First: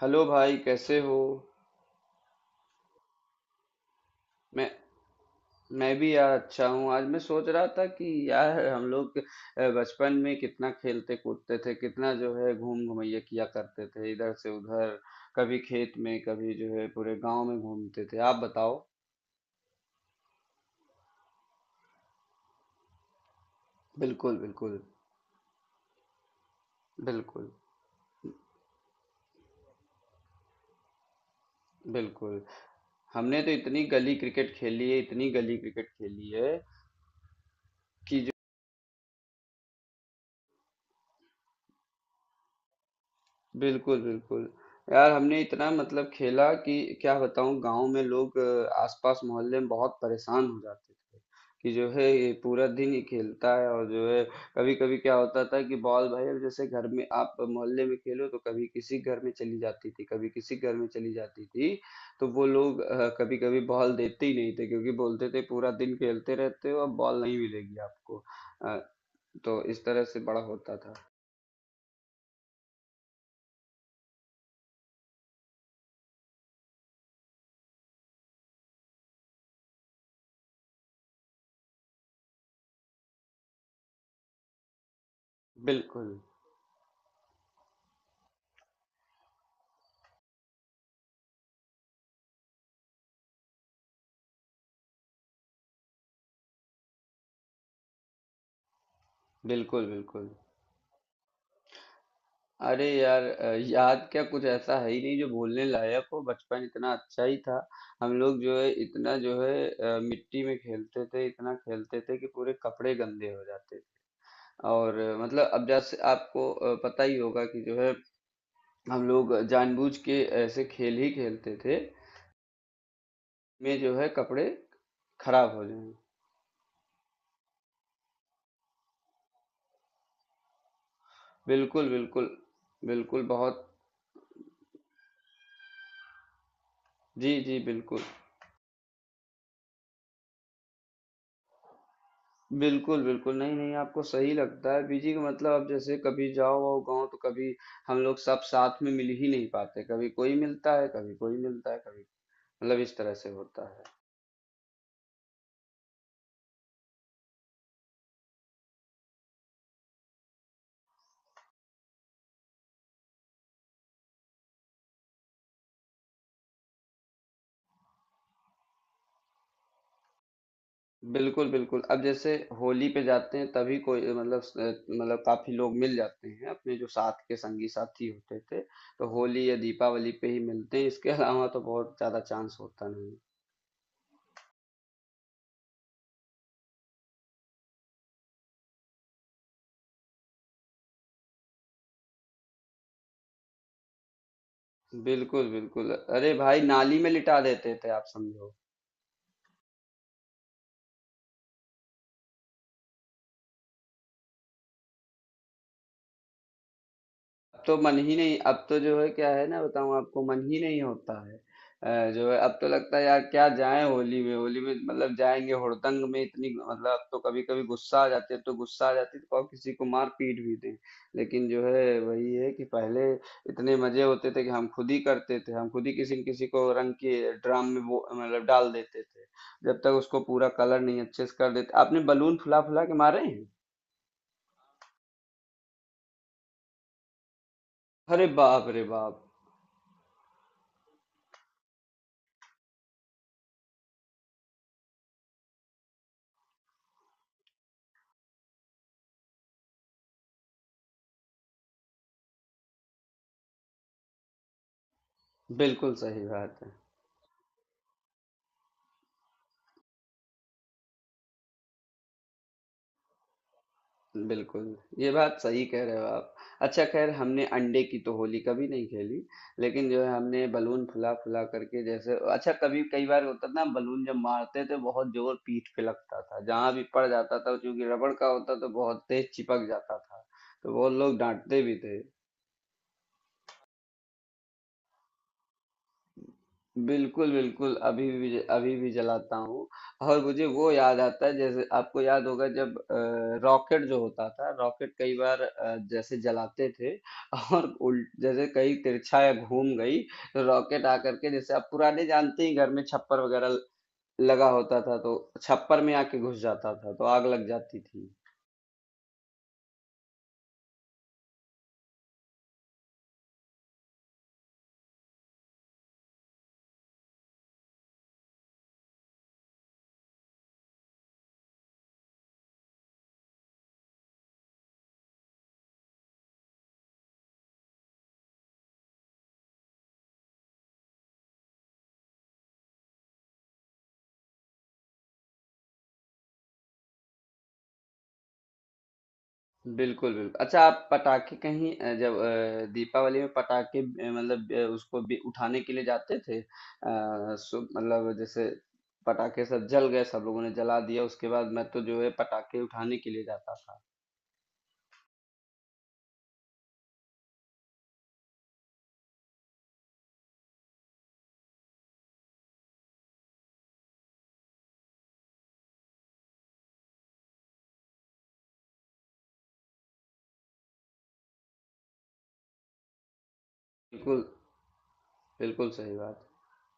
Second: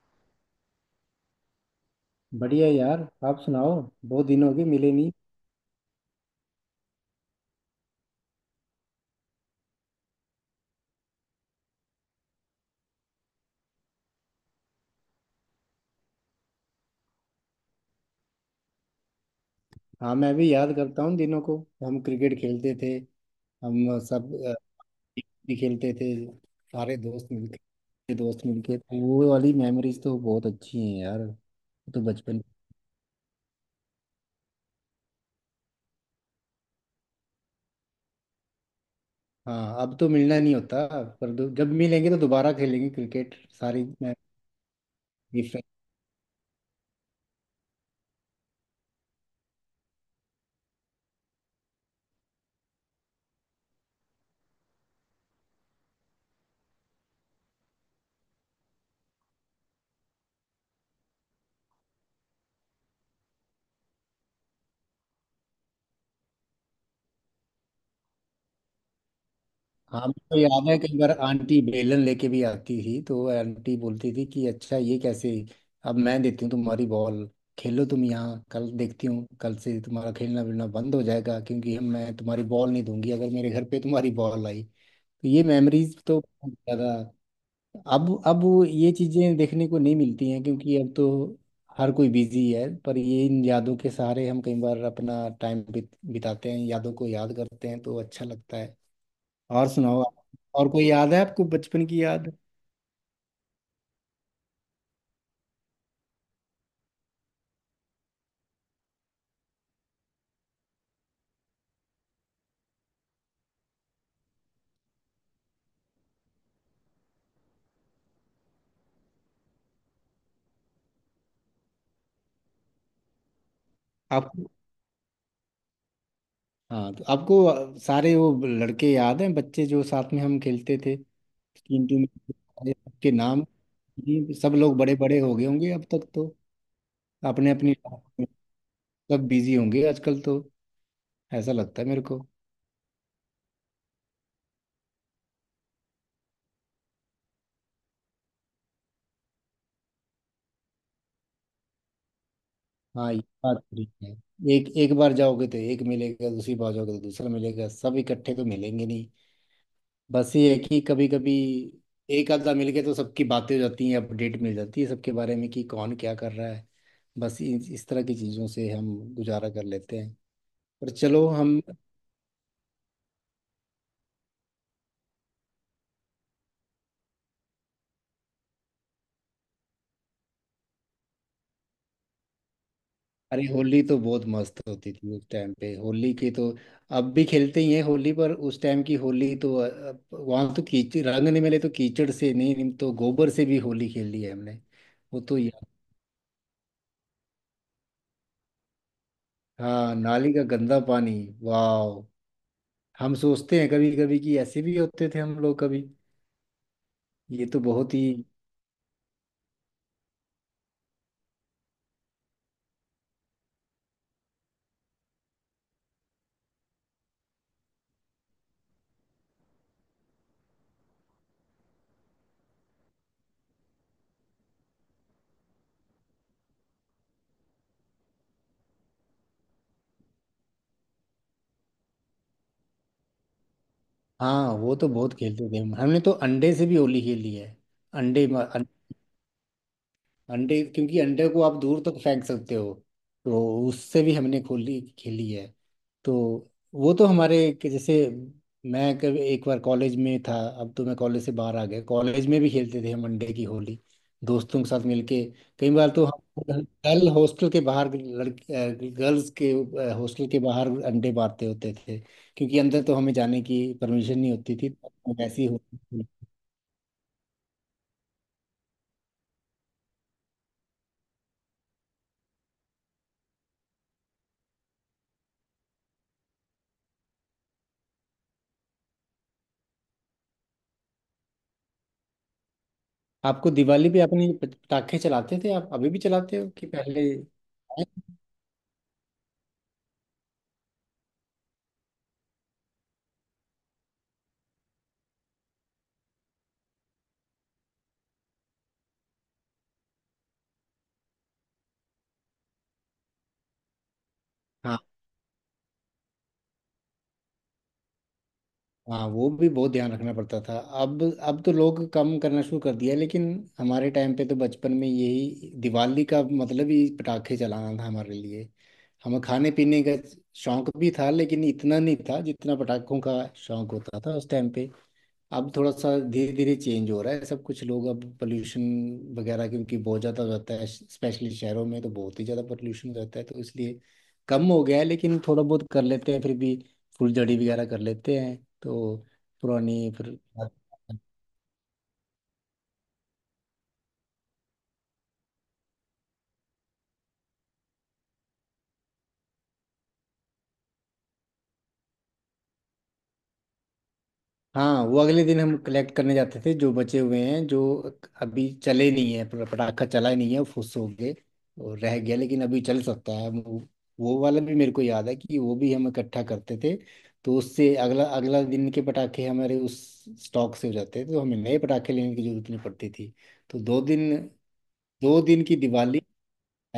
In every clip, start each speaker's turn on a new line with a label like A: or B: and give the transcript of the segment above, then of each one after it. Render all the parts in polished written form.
A: Hello भाई कैसे हो।
B: बढ़िया यार। आप सुनाओ। बहुत दिन हो गए
A: मैं
B: मिले नहीं।
A: मैं भी यार अच्छा हूँ। आज मैं सोच रहा था कि यार हम लोग बचपन में कितना खेलते कूदते थे, कितना जो है घूम घुमैया किया करते थे, इधर से उधर, कभी खेत में, कभी जो है पूरे गांव में घूमते थे। आप बताओ।
B: हाँ, मैं भी याद करता हूँ दिनों को। हम क्रिकेट खेलते थे। हम सब
A: बिल्कुल बिल्कुल
B: भी खेलते थे। सारे दोस्त
A: बिल्कुल
B: मिलके दोस्त मिलके तो वो वाली मेमोरीज तो बहुत अच्छी हैं यार। वो तो
A: बिल्कुल
B: बचपन।
A: हमने तो इतनी गली क्रिकेट खेली है, इतनी गली क्रिकेट खेली है कि।
B: हाँ, अब तो मिलना नहीं होता। पर जब मिलेंगे तो दोबारा खेलेंगे क्रिकेट। सारी।
A: बिल्कुल, बिल्कुल। यार हमने इतना मतलब खेला कि क्या बताऊँ। गाँव में लोग आस-पास मोहल्ले में बहुत परेशान हो जाते थे कि जो है ये पूरा दिन ही खेलता है, और जो है कभी-कभी क्या होता था कि बॉल, भाई अब जैसे घर में आप मोहल्ले में खेलो तो कभी किसी घर में चली जाती थी, कभी किसी घर में चली जाती थी, तो वो लोग कभी-कभी बॉल देते ही नहीं थे, क्योंकि बोलते थे पूरा दिन खेलते रहते हो, अब बॉल नहीं मिलेगी आपको। अ, तो इस तरह
B: हाँ,
A: से
B: मुझे तो
A: बड़ा
B: याद
A: होता
B: है
A: था।
B: कई बार आंटी बेलन लेके भी आती थी, तो आंटी बोलती थी कि अच्छा ये कैसे, अब मैं देती हूँ तुम्हारी बॉल। खेलो तुम यहाँ, कल देखती हूँ। कल से तुम्हारा खेलना वेलना बंद हो जाएगा, क्योंकि हम मैं तुम्हारी बॉल नहीं दूंगी अगर मेरे घर पे तुम्हारी बॉल आई। तो ये मेमोरीज
A: बिल्कुल,
B: तो बहुत ज्यादा। अब वो ये चीजें देखने को नहीं मिलती हैं, क्योंकि अब तो हर कोई बिजी है। पर ये इन यादों के सहारे हम कई बार अपना टाइम बिताते हैं, यादों को याद करते हैं तो अच्छा लगता है। और
A: बिल्कुल,
B: सुनाओ।
A: बिल्कुल।
B: और कोई याद है आपको बचपन की याद?
A: अरे यार, याद क्या, कुछ ऐसा है ही नहीं जो भूलने लायक हो। बचपन इतना अच्छा ही था। हम लोग जो है इतना जो है मिट्टी में खेलते थे, इतना खेलते थे कि पूरे कपड़े गंदे हो जाते थे। और मतलब अब जैसे आपको पता ही होगा कि जो है हम लोग जानबूझ के ऐसे खेल ही खेलते थे में जो है कपड़े
B: आपको।
A: खराब हो जाए।
B: हाँ, तो आपको सारे वो लड़के याद हैं, बच्चे जो साथ में हम खेलते थे? टीम
A: बिल्कुल
B: टीम में
A: बिल्कुल
B: सबके
A: बिल्कुल
B: नाम।
A: बहुत।
B: ये सब लोग बड़े बड़े हो गए होंगे अब तक तो।
A: जी
B: अपने
A: जी
B: अपनी
A: बिल्कुल।
B: लाइफ में। सब बिजी होंगे आजकल तो। ऐसा लगता है मेरे को।
A: बिल्कुल। नहीं, नहीं, आपको सही लगता है। पीजी का मतलब अब जैसे कभी जाओ आओ गाँव, तो कभी हम लोग सब साथ में मिल ही नहीं पाते। कभी कोई मिलता है, कभी कोई मिलता है, कभी मतलब इस
B: हाँ,
A: तरह
B: ये
A: से
B: बात
A: होता है।
B: ठीक है। एक एक बार जाओगे तो एक मिलेगा, दूसरी बार जाओगे तो दूसरा मिलेगा। सब इकट्ठे तो मिलेंगे नहीं। बस ये है कि कभी कभी एक आधा मिल के तो सबकी बातें हो जाती हैं, अपडेट मिल जाती है सबके बारे में कि कौन क्या कर रहा है। बस इस तरह की चीज़ों से हम गुजारा कर लेते हैं। पर चलो
A: बिल्कुल,
B: हम।
A: बिल्कुल। अब जैसे होली पे जाते हैं तभी कोई मतलब स मतलब काफ़ी लोग मिल जाते हैं, अपने जो साथ के संगी-साथी होते थे, तो होली या दीपावली पे ही मिलते हैं। इसके अलावा तो बहुत ज़्यादा चांस होता नहीं है।
B: अरे, होली तो बहुत मस्त होती थी उस टाइम पे। होली की तो अब भी खेलते ही हैं होली पर। उस टाइम की होली तो वहाँ तो कीचड़, रंग नहीं मिले तो कीचड़ से, नहीं नहीं तो गोबर से भी होली खेली है हमने। वो तो
A: बिल्कुल,
B: यार।
A: बिल्कुल। अरे भाई नाली में लिटा देते थे, आप समझो।
B: हाँ, नाली का गंदा पानी। वाह। हम सोचते हैं कभी कभी कि ऐसे भी होते थे हम लोग कभी। ये तो
A: अब तो
B: बहुत
A: मन
B: ही।
A: ही नहीं, अब तो जो है क्या है ना बताऊं आपको, मन ही नहीं होता है। जो है अब तो लगता है यार क्या जाएं होली में। होली में मतलब जाएंगे हुड़दंग में, इतनी मतलब अब तो कभी कभी गुस्सा आ जाती है, अब तो गुस्सा आ जाती है तो कहो किसी को मार पीट भी दें। लेकिन जो है वही है कि पहले इतने मजे होते थे कि हम खुद ही करते थे, हम खुद ही किसी न किसी को रंग के ड्राम में वो मतलब डाल देते थे, जब तक उसको पूरा कलर नहीं अच्छे से कर देते। आपने बलून फुला फुला के मारे हैं।
B: हाँ, वो तो बहुत खेलते थे हम। हमने तो अंडे से भी होली खेली है।
A: अरे
B: अंडे।
A: बाप रे बाप।
B: अंडे, क्योंकि अंडे को आप दूर तक फेंक सकते हो, तो उससे भी हमने खोली खेली है। तो वो तो हमारे, कि जैसे, मैं कभी एक बार कॉलेज में था। अब तो मैं कॉलेज से बाहर आ गया। कॉलेज में भी खेलते थे हम अंडे की होली दोस्तों के साथ मिलके। कई बार
A: बिल्कुल
B: तो
A: सही
B: हम
A: बात है।
B: गर्ल हॉस्टल के बाहर, लड़के गर्ल्स के हॉस्टल के बाहर अंडे बांटते होते थे, क्योंकि अंदर तो हमें जाने की परमिशन नहीं होती
A: बिल्कुल,
B: थी,
A: ये
B: तो
A: बात
B: ऐसी
A: सही कह रहे हो
B: होती।
A: आप। अच्छा खैर, हमने अंडे की तो होली कभी नहीं खेली, लेकिन जो है हमने बलून फुला फुला करके, जैसे अच्छा कभी कई बार होता था ना, बलून जब मारते थे बहुत जोर पीठ पे लगता था, जहां भी पड़ जाता था, चूंकि रबड़ का होता तो बहुत तेज चिपक जाता था, तो बहुत लोग डांटते भी थे।
B: आपको दिवाली पे, आपने ये पटाखे चलाते थे, आप अभी भी चलाते हो कि पहले?
A: बिल्कुल, बिल्कुल। अभी भी, अभी भी जलाता हूँ। और मुझे वो याद आता है, जैसे आपको याद होगा जब रॉकेट जो होता था, रॉकेट कई बार जैसे जलाते थे और उल जैसे कहीं तिरछा या घूम गई तो रॉकेट आकर के, जैसे आप पुराने जानते ही, घर में छप्पर वगैरह लगा होता
B: हाँ
A: था, तो छप्पर में आके घुस जाता था, तो आग लग जाती थी।
B: हाँ। वो भी बहुत ध्यान रखना पड़ता था। अब तो लोग कम करना शुरू कर दिया, लेकिन हमारे टाइम पे तो बचपन में यही दिवाली का मतलब ही पटाखे चलाना था हमारे लिए। हमें खाने पीने का शौक भी था, लेकिन इतना नहीं था जितना पटाखों का शौक होता था उस टाइम पे। अब थोड़ा सा धीरे धीरे चेंज हो रहा है सब कुछ। लोग अब पोल्यूशन वगैरह, क्योंकि बहुत ज़्यादा रहता है स्पेशली शहरों में, तो बहुत ही ज़्यादा पोल्यूशन रहता है तो इसलिए कम हो गया है। लेकिन थोड़ा बहुत कर लेते हैं फिर भी, फुलझड़ी वगैरह कर लेते हैं तो। पुरानी
A: बिल्कुल
B: फिर।
A: बिल्कुल। अच्छा, आप पटाखे कहीं जब दीपावली में पटाखे मतलब उसको भी उठाने के लिए जाते थे? सो मतलब जैसे पटाखे सब जल गए, सब लोगों ने जला दिया, उसके बाद मैं तो जो है पटाखे उठाने के लिए जाता था।
B: हाँ, वो अगले दिन हम कलेक्ट करने जाते थे, जो बचे हुए हैं, जो अभी चले नहीं है, पूरा पटाखा चला ही नहीं है, फुस हो गए और रह गया लेकिन अभी चल सकता है वो। वो वाला भी मेरे को याद है कि वो भी हम इकट्ठा करते थे। तो उससे अगला अगला दिन के पटाखे हमारे उस स्टॉक से हो जाते थे, तो हमें नए पटाखे लेने की जरूरत नहीं पड़ती थी। तो 2 दिन,
A: बिल्कुल।
B: 2 दिन की
A: बिल्कुल सही
B: दिवाली।
A: बात।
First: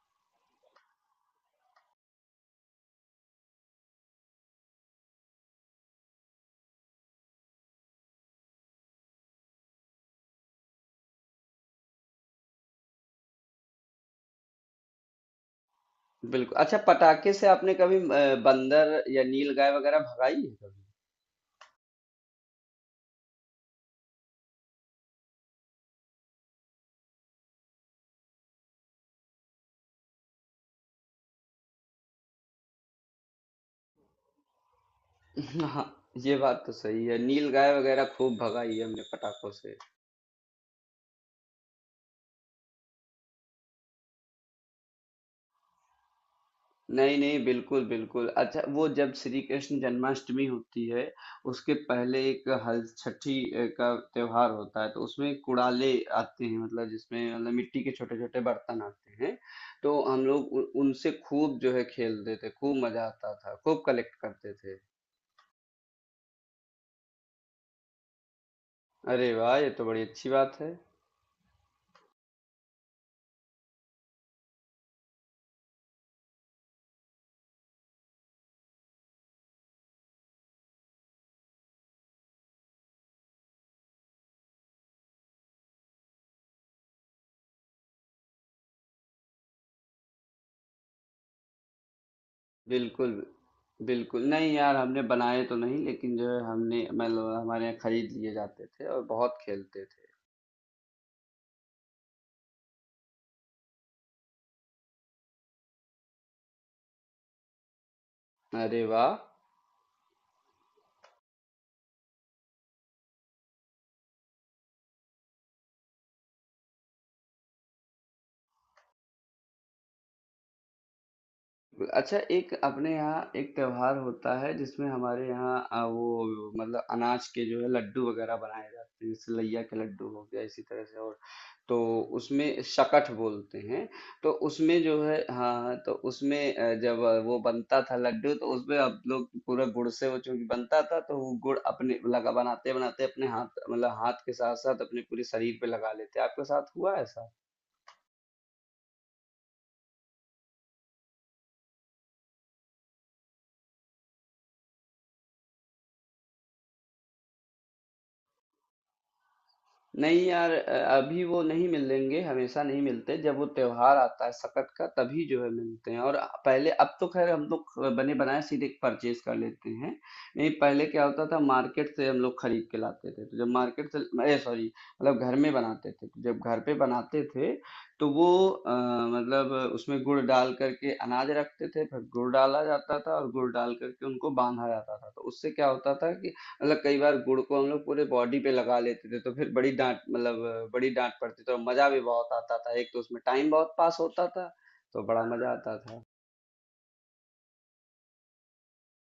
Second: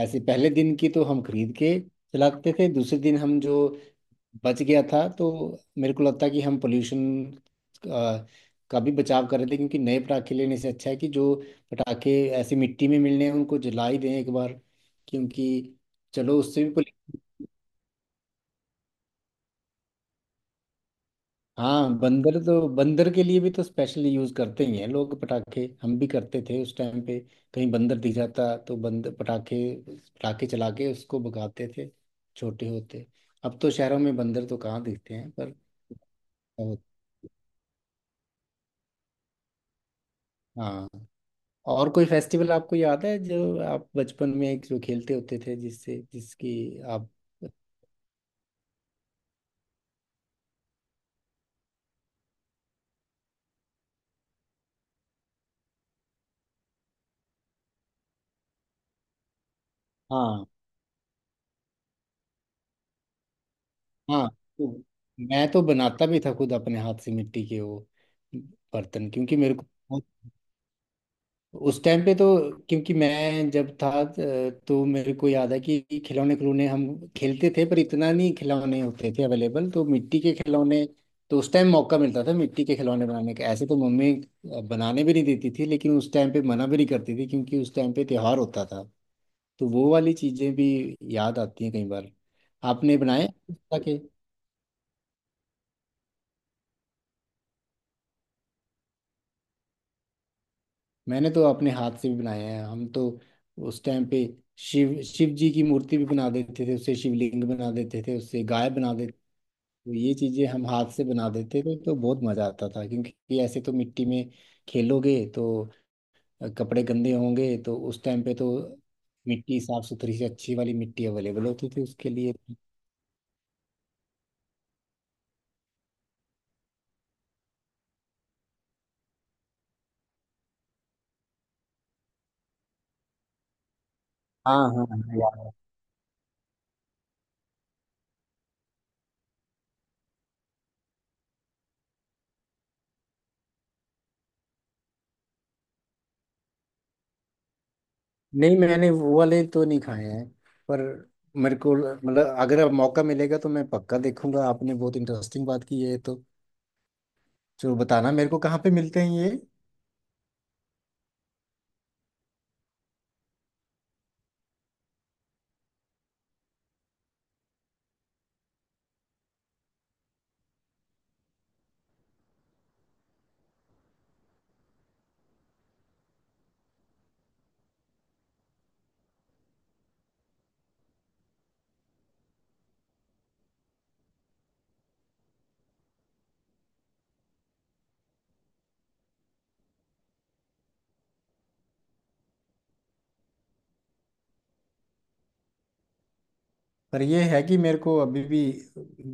B: ऐसे पहले दिन की तो हम खरीद के चलाते थे, दूसरे दिन हम जो बच गया था। तो मेरे को लगता है कि हम पोल्यूशन का भी बचाव कर रहे थे, क्योंकि नए पटाखे लेने से अच्छा है कि जो पटाखे ऐसी मिट्टी में मिलने हैं उनको जला ही दें एक बार, क्योंकि चलो
A: बिल्कुल।
B: उससे भी
A: अच्छा,
B: पोल्यू-
A: पटाखे से आपने कभी बंदर या नील गाय वगैरह भगाई है कभी?
B: हाँ, बंदर तो, बंदर के लिए भी तो स्पेशल यूज करते ही हैं लोग पटाखे, हम भी करते थे उस टाइम पे। कहीं बंदर दिख जाता तो बंदर, पटाखे पटाखे चला के उसको भगाते थे छोटे होते। अब तो शहरों में बंदर तो कहाँ दिखते हैं पर।
A: हाँ, ये बात तो सही है, नील गाय वगैरह खूब भगाई है हमने पटाखों से।
B: हाँ। और कोई फेस्टिवल आपको याद है जो आप बचपन में जो खेलते होते थे, जिससे, जिसकी आप?
A: नहीं नहीं बिल्कुल बिल्कुल। अच्छा, वो जब श्री कृष्ण जन्माष्टमी होती है, उसके पहले एक हल छठी का त्योहार होता है, तो उसमें कुड़ाले आते हैं, मतलब जिसमें मतलब मिट्टी के छोटे छोटे बर्तन आते हैं, तो हम
B: हाँ,
A: लोग उनसे खूब जो है खेलते थे, खूब मजा आता था, खूब कलेक्ट
B: हाँ।
A: करते
B: तो
A: थे।
B: मैं तो बनाता भी था खुद अपने हाथ से मिट्टी के वो बर्तन,
A: अरे
B: क्योंकि मेरे
A: वाह,
B: को,
A: ये तो बड़ी अच्छी बात है।
B: उस टाइम पे तो, क्योंकि मैं जब था तो मेरे को याद है कि खिलौने, खिलौने हम खेलते थे, पर इतना नहीं खिलौने होते थे अवेलेबल, तो मिट्टी के खिलौने। तो उस टाइम मौका मिलता था मिट्टी के खिलौने बनाने का। ऐसे तो मम्मी बनाने भी नहीं देती थी, लेकिन उस टाइम पे मना भी नहीं करती थी, क्योंकि उस टाइम पे त्योहार होता था। तो वो वाली चीज़ें भी याद आती हैं कई बार। आपने
A: बिल्कुल
B: बनाए?
A: बिल्कुल। नहीं यार, हमने बनाए तो नहीं, लेकिन जो है हमने मतलब हमारे यहाँ खरीद लिए जाते थे और बहुत खेलते थे।
B: मैंने तो अपने हाथ से भी बनाए हैं हम तो। उस टाइम पे शिव शिव जी की मूर्ति भी बना देते थे उससे, शिवलिंग बना देते थे उससे, गाय
A: अरे
B: बना
A: वाह।
B: देते थे। तो ये चीजें हम हाथ से बना देते थे, तो बहुत मजा आता था। क्योंकि ऐसे तो मिट्टी में खेलोगे तो कपड़े गंदे होंगे, तो उस टाइम पे तो मिट्टी साफ सुथरी से अच्छी वाली मिट्टी अवेलेबल होती थी उसके
A: अच्छा,
B: लिए।
A: एक अपने यहाँ एक त्योहार होता है जिसमें हमारे यहाँ वो मतलब अनाज के जो है लड्डू वगैरह बनाए जाते हैं, जैसे लैया के लड्डू हो गया, इसी तरह से और, तो उसमें शकट बोलते हैं। तो
B: हाँ,
A: उसमें
B: हाँ,
A: जो
B: हाँ,
A: है,
B: याद है।
A: हाँ हाँ, तो उसमें जब वो बनता था लड्डू, तो उसमें हम लोग पूरा गुड़ से वो चूंकि बनता था, तो वो गुड़ अपने लगा, बनाते बनाते अपने हाथ मतलब हाथ के साथ साथ अपने पूरे शरीर पे लगा लेते। आपके साथ हुआ ऐसा?
B: नहीं, मैंने वो वाले तो नहीं खाए हैं, पर मेरे को मतलब अगर अब मौका मिलेगा तो मैं पक्का देखूंगा। आपने बहुत इंटरेस्टिंग बात की है, तो जरूर बताना मेरे को कहाँ पे मिलते हैं ये।
A: नहीं यार, अभी वो नहीं मिलेंगे, हमेशा नहीं मिलते, जब वो त्योहार आता है सकत का, तभी जो है मिलते हैं। और पहले, अब तो खैर हम लोग बने बनाए सीधे परचेज कर लेते हैं। नहीं पहले क्या होता था, मार्केट से हम लोग खरीद के लाते थे, तो जब मार्केट से, अरे सॉरी, मतलब घर में बनाते थे, तो जब घर पे बनाते थे तो वो मतलब उसमें गुड़ डाल करके अनाज रखते थे, फिर गुड़ डाला जाता था और गुड़ डाल करके उनको बांधा जाता था, तो उससे क्या होता था कि मतलब कई बार गुड़ को हम लोग पूरे बॉडी पे लगा लेते थे, तो फिर बड़ी डांट मतलब बड़ी डांट पड़ती थी और मजा भी बहुत आता था। एक तो उसमें टाइम बहुत पास होता था, तो बड़ा मजा आता था।
B: पर ये है कि मेरे को अभी भी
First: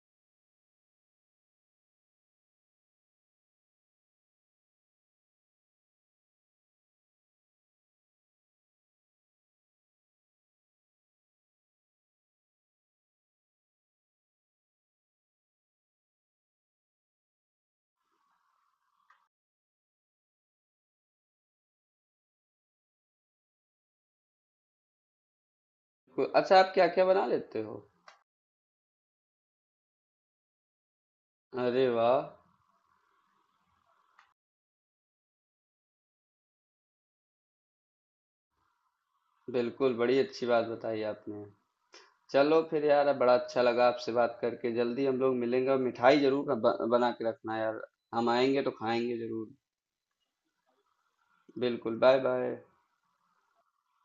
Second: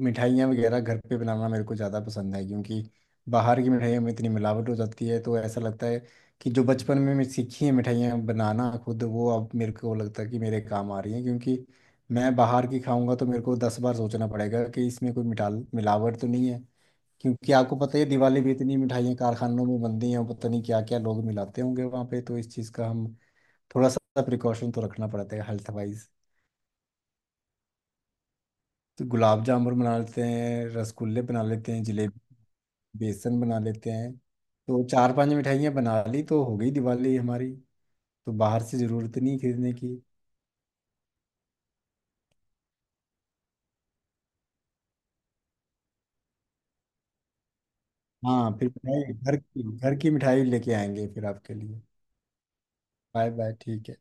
B: मिठाइयाँ वगैरह घर पे बनाना मेरे को ज़्यादा पसंद है, क्योंकि बाहर की मिठाइयों में इतनी मिलावट हो जाती है। तो ऐसा लगता है कि जो बचपन में मैं सीखी है मिठाइयाँ बनाना खुद, वो अब मेरे को लगता है कि मेरे काम आ रही हैं, क्योंकि मैं बाहर की खाऊंगा तो मेरे को दस बार सोचना पड़ेगा कि इसमें कोई मिठाल, मिलावट तो नहीं है। क्योंकि आपको पता ही है, दिवाली भी इतनी मिठाइयाँ कारखानों में बनती हैं, पता नहीं क्या क्या लोग मिलाते होंगे वहाँ पे। तो इस चीज़ का हम थोड़ा सा प्रिकॉशन तो रखना पड़ता है हेल्थ वाइज।
A: अच्छा, आप क्या क्या बना लेते हो?
B: तो गुलाब जामुन बना लेते हैं, रसगुल्ले बना लेते हैं,
A: अरे वाह।
B: जलेबी, बेसन बना लेते हैं, तो चार पांच मिठाइयाँ बना ली तो हो गई दिवाली हमारी। तो बाहर से ज़रूरत नहीं खरीदने
A: बिल्कुल,
B: की।
A: बड़ी अच्छी बात बताई आपने। चलो फिर यार, बड़ा अच्छा लगा आपसे बात करके। जल्दी हम लोग मिलेंगे और मिठाई जरूर बना के रखना यार, हम
B: हाँ,
A: आएंगे तो
B: फिर मिठाई,
A: खाएंगे
B: घर
A: जरूर।
B: की घर की मिठाई लेके आएंगे फिर आपके लिए।
A: बिल्कुल, बाय बाय।
B: Bye bye. ठीक है।